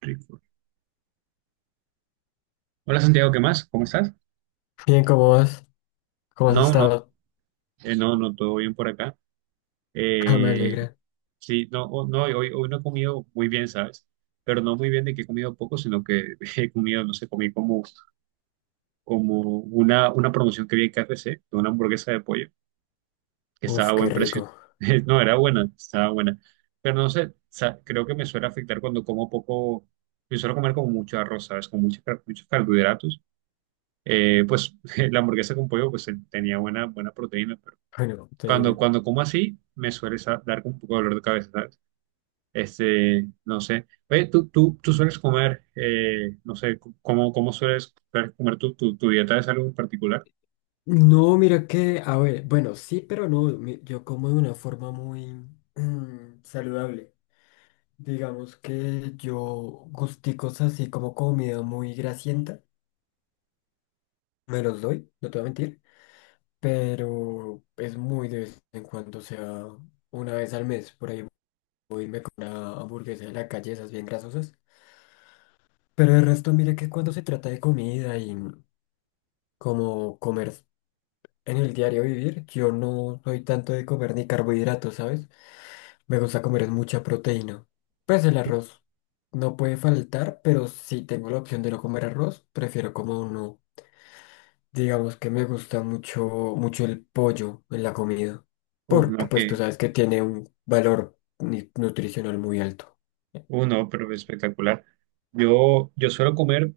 Rico. Hola Santiago, ¿qué más? ¿Cómo estás? Bien, ¿cómo vas? ¿Cómo has No, no, estado? No, no, todo bien por acá. Ah, me Eh, alegra. sí, no, no, hoy no he comido muy bien, ¿sabes? Pero no muy bien de que he comido poco, sino que he comido, no sé, comí como una promoción que vi en KFC de una hamburguesa de pollo, que estaba Uf, a qué buen precio. rico. No, era buena, estaba buena. Pero no sé, creo que me suele afectar cuando como poco. Yo suelo comer como mucho arroz, ¿sabes? Con muchos carbohidratos. Pues la hamburguesa con pollo pues tenía buena proteína. Bueno, te Cuando, dime. cuando como así, me suele dar un poco de dolor de cabeza, ¿sabes? Este, no sé. Oye, tú sueles comer, no sé, ¿cómo sueles comer tu dieta? ¿Es algo en particular? No, mira que, a ver, bueno, sí, pero no, yo como de una forma muy saludable. Digamos que yo gusticos así como comida muy grasienta, me los doy, no te voy a mentir, pero es muy de vez en cuando, o sea, una vez al mes, por ahí una hamburguesa de la calle, esas bien grasosas. Pero el resto, mira que cuando se trata de comida y como comer en el diario vivir, yo no soy tanto de comer ni carbohidratos, ¿sabes? Me gusta comer es mucha proteína. Pues el arroz no puede faltar, pero si tengo la opción de no comer arroz, prefiero como uno. Digamos que me gusta mucho, mucho el pollo en la comida, Uf, porque no, pues tú que, sabes que tiene un valor nutricional muy alto. No, pero espectacular. Yo suelo comer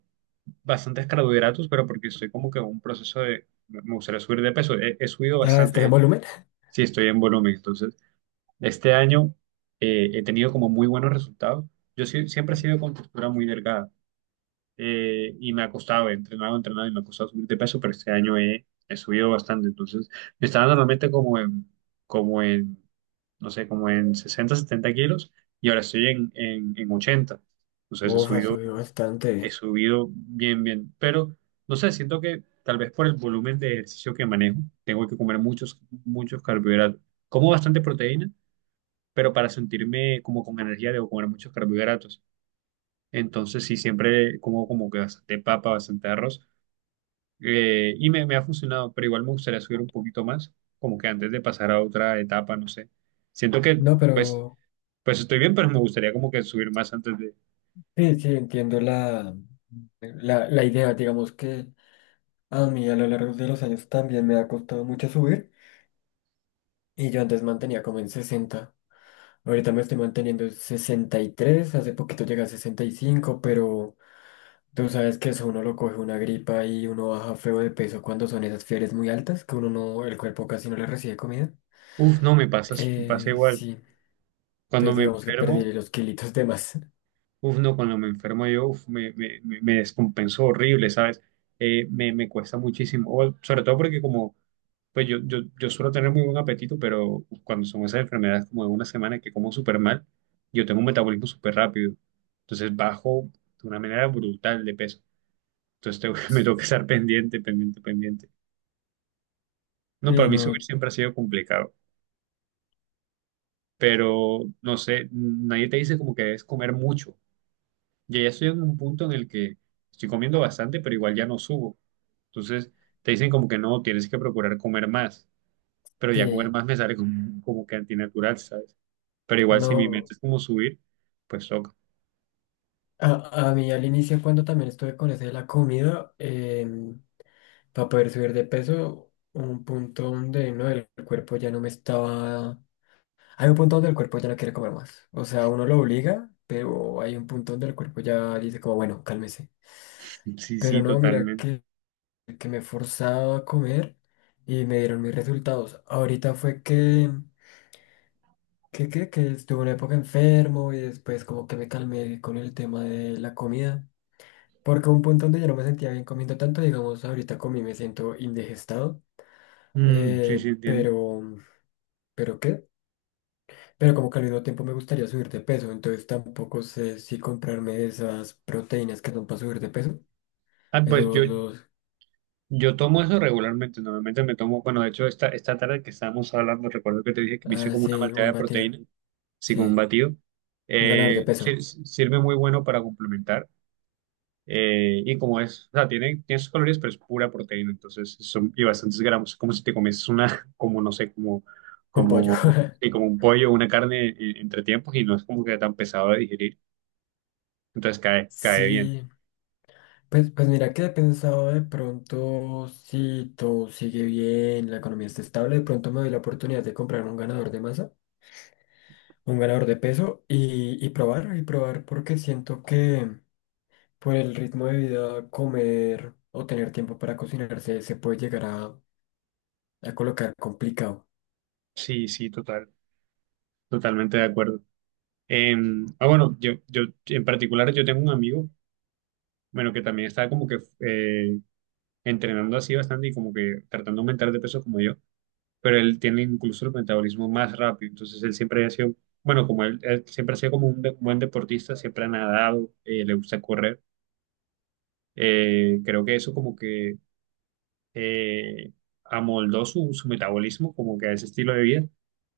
bastantes carbohidratos, pero porque estoy como que en un proceso de, me gustaría subir de peso. He subido Ah, bastante, ¿estás de en hecho. volumen? Sí, estoy en volumen. Entonces, este año he tenido como muy buenos resultados. Yo siempre he sido con textura muy delgada. Y me ha costado, he entrenado y me ha costado subir de peso, pero este año he subido bastante. Entonces, me estaba normalmente como en, no sé, como en 60-70 kilos, y ahora estoy en, en 80. Entonces, he Uf, ha subido, subido he bastante. subido bien, bien. Pero no sé, siento que tal vez por el volumen de ejercicio que manejo, tengo que comer muchos carbohidratos. Como bastante proteína, pero para sentirme como con energía debo comer muchos carbohidratos. Entonces, sí, siempre como como que bastante papa, bastante arroz. Y me ha funcionado, pero igual me gustaría subir un poquito más, como que antes de pasar a otra etapa, no sé. Siento que, No, pues, pero pues estoy bien, pero me gustaría como que subir más antes de... sí, sí, entiendo la idea, digamos que... A mí a lo largo de los años también me ha costado mucho subir y yo antes mantenía como en 60. Ahorita me estoy manteniendo en 63. Hace poquito llegué a 65, pero tú sabes que eso uno lo coge una gripa y uno baja feo de peso cuando son esas fiebres muy altas que uno no, el cuerpo casi no le recibe comida. Uf, no, me pasa igual. Sí, Cuando entonces me digamos que enfermo, perdí los kilitos de más. uf, no, cuando me enfermo yo, uf, me descompenso horrible, ¿sabes? Me cuesta muchísimo, sobre todo porque como. Pues yo suelo tener muy buen apetito, pero cuando son esas enfermedades como de una semana que como súper mal, yo tengo un metabolismo súper rápido. Entonces bajo de una manera brutal de peso. Entonces me tengo que estar pendiente, pendiente, pendiente. No, para Sí, mí subir no, siempre ha sido complicado. Pero no sé, nadie te dice como que debes comer mucho. Ya estoy en un punto en el que estoy comiendo bastante, pero igual ya no subo. Entonces te dicen como que no, tienes que procurar comer más. Pero ya comer sí, más me sale como que antinatural, ¿sabes? Pero igual si mi meta no. es como subir, pues toca. A mí al inicio cuando también estuve con ese de la comida, para poder subir de peso, un punto donde no, el cuerpo ya no me estaba... Hay un punto donde el cuerpo ya no quiere comer más. O sea, uno lo obliga, pero hay un punto donde el cuerpo ya dice como, bueno, cálmese. Sí, sí, Pero no, mira totalmente. que, me forzaba a comer y me dieron mis resultados. Ahorita fue que, estuve una época enfermo y después como que me calmé con el tema de la comida. Porque hubo un punto donde yo no me sentía bien comiendo tanto, digamos, ahorita comí, me siento indigestado. Mm, sí, sí, entiendo. Pero pero qué, pero como que al mismo tiempo me gustaría subir de peso, entonces tampoco sé si comprarme esas proteínas que son para subir de peso. Ah, pues yo, Eso los, yo tomo eso regularmente. Normalmente me tomo, bueno, de hecho esta tarde que estábamos hablando, recuerdo que te dije que me hice ah, como una sí, malteada un de batido, proteína, así como un sí, batido. un ganador de peso, Sirve muy bueno para complementar. Y como es, o sea, tiene sus calorías, pero es pura proteína, entonces son y bastantes gramos, como si te comes una, como no sé, un pollo. Sí, como un pollo o una carne, entre tiempos, y no es como que tan pesado de digerir. Entonces cae bien. Sí, pues mira que he pensado de pronto, si todo sigue bien, la economía está estable, de pronto me doy la oportunidad de comprar un ganador de masa, un ganador de peso y, probar, y probar porque siento que por el ritmo de vida, comer o tener tiempo para cocinarse se puede llegar a colocar complicado. Sí, sí, totalmente de acuerdo. Eh, ah, bueno, yo en particular yo tengo un amigo, bueno, que también está como que entrenando así bastante y como que tratando de aumentar de peso como yo. Pero él tiene incluso el metabolismo más rápido. Entonces él siempre ha sido, bueno, como él siempre ha sido como un buen deportista, siempre ha nadado, le gusta correr. Creo que eso como que eh, amoldó su metabolismo como que a ese estilo de vida,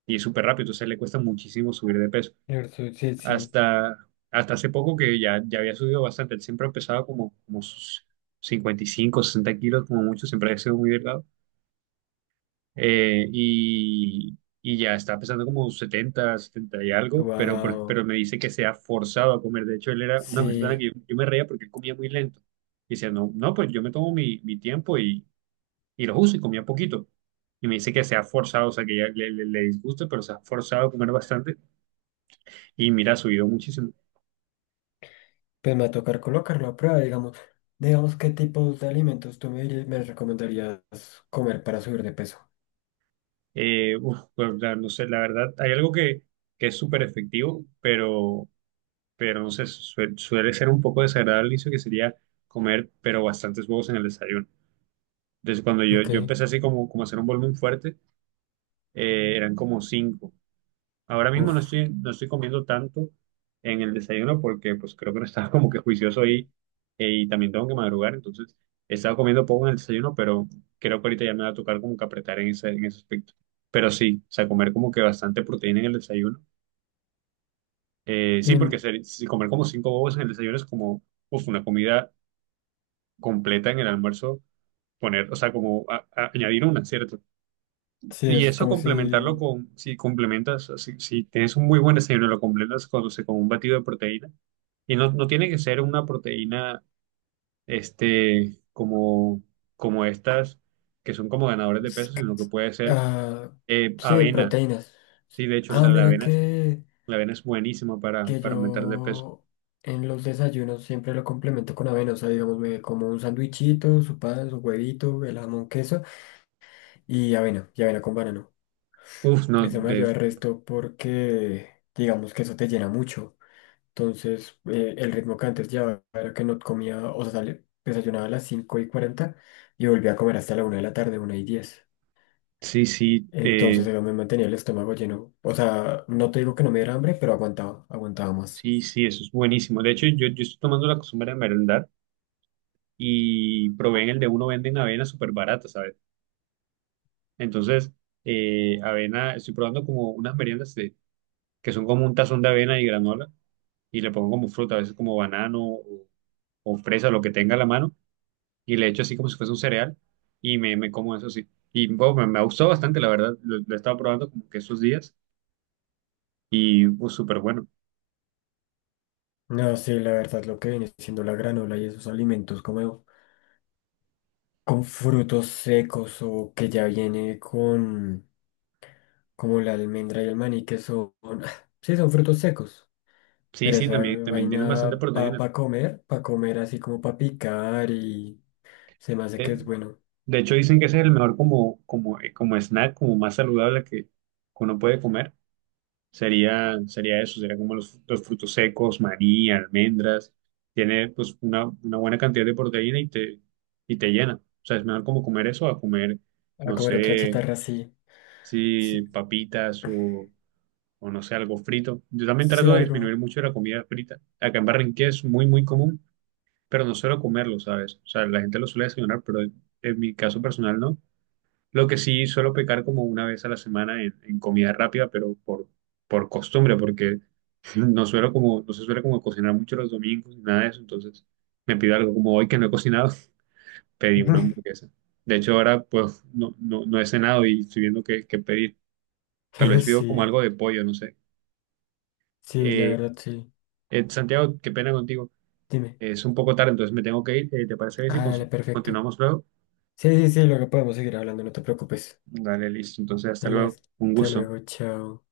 y es súper rápido. Entonces le cuesta muchísimo subir de peso. ¿Cierto? Sí, sí. Hasta hace poco que ya había subido bastante, él siempre ha pesado como sus 55, 60 kilos como mucho. Siempre ha sido muy delgado. Y y, ya está pesando como 70 70 y algo, pero, por- Wow. pero me dice que se ha forzado a comer. De hecho, él era una persona Sí, que yo me reía porque él comía muy lento. Y decía, no, no, pues yo me tomo mi tiempo y los uso y comía poquito. Y me dice que se ha forzado, o sea, que ya le disgusta, pero se ha forzado a comer bastante. Y mira, ha subido muchísimo. pues me va a tocar colocarlo a prueba, digamos. Digamos, ¿qué tipos de alimentos tú me recomendarías comer para subir de peso? Uf, pues, no sé, la verdad, hay algo que es súper efectivo, pero no sé, suele ser un poco desagradable al inicio que sería comer, pero bastantes huevos en el desayuno. Entonces, cuando yo, Ok. yo empecé así como a hacer un volumen fuerte, eran como cinco. Ahora mismo no Uf. estoy, no estoy comiendo tanto en el desayuno porque pues creo que no estaba como que juicioso, y también tengo que madrugar. Entonces he estado comiendo poco en el desayuno, pero creo que ahorita ya me va a tocar como que apretar en ese aspecto. Pero sí, o sea, comer como que bastante proteína en el desayuno. Sí, Sí, porque si comer como cinco huevos en el desayuno es como, uf, una comida completa en el almuerzo poner, o sea, como añadir una, ¿cierto? sí, Y eso es eso como complementarlo si... con, si complementas, si tienes un muy buen desayuno, lo completas con, o sea, con un batido de proteína. Y no, no tiene que ser una proteína, este, como estas, que son como ganadores de es peso, que- sino que puede ser Ah, sí, avena. proteínas. Sí, de hecho, Ah, la, la mira avena es, que... la avena es buenísima para, que para aumentar de peso. yo en los desayunos siempre lo complemento con avena. O sea, digamos, me como un sandwichito, su pan, su huevito, el jamón, queso y avena con banano. Uf, no, Eso me de, ayuda el resto porque, digamos que eso te llena mucho. Entonces, el ritmo que antes llevaba era que no comía, o sea, desayunaba a las 5:40 y volvía a comer hasta la una de la tarde, 1:10. sí, sí, Entonces, eso me mantenía el estómago lleno. O sea, no te digo que no me diera hambre, pero aguantaba, aguantaba más. sí, sí, eso es buenísimo. De hecho, yo estoy tomando la costumbre de merendar, y proveen el de uno, venden avena súper barata, ¿sabes? Entonces, avena, estoy probando como unas meriendas que son como un tazón de avena y granola, y le pongo como fruta, a veces como banano o fresa, lo que tenga a la mano, y le echo así como si fuese un cereal, y me como eso así. Y bueno, me ha gustado bastante, la verdad, lo he estado probando como que esos días, y pues súper bueno. No, sí, la verdad, lo que viene siendo la granola y esos alimentos como con frutos secos o que ya viene con como la almendra y el maní, que son, sí, son frutos secos, Sí, pero sí, esa también tienen bastante vaina proteína. Para comer así como para picar y se me hace que De, es bueno. de hecho, dicen que ese es el mejor como snack, como más saludable que uno puede comer. Sería eso, sería como los frutos secos, maní, almendras. Tiene pues una buena cantidad de proteína y te llena. O sea, es mejor como comer eso a comer, A no comer otra sé, chatarra, sí, si sí, papitas o no sé, algo frito. Yo también sí, trato de algo. disminuir mucho la comida frita. Acá en Barranquilla es muy, muy común, pero no suelo comerlo, ¿sabes? O sea, la gente lo suele desayunar, pero en mi caso personal no. Lo que sí suelo pecar como una vez a la semana en comida rápida, pero por costumbre, porque no suelo como, no se suele como cocinar mucho los domingos, nada de eso. Entonces me pido algo como hoy que no he cocinado, pedí una hamburguesa. De hecho, ahora pues no he cenado y estoy viendo qué pedir. Tal vez pido como Sí, algo de pollo, no sé. sí, la Eh, verdad, sí. Santiago, qué pena contigo. Dime. Es un poco tarde, entonces me tengo que ir. ¿Te parece bien si Ah, con- si dale, perfecto. continuamos luego? Sí, sí, sí, luego podemos seguir hablando, no te preocupes. Dale, listo. Entonces, hasta Hasta luego. Un hasta gusto. luego, chao.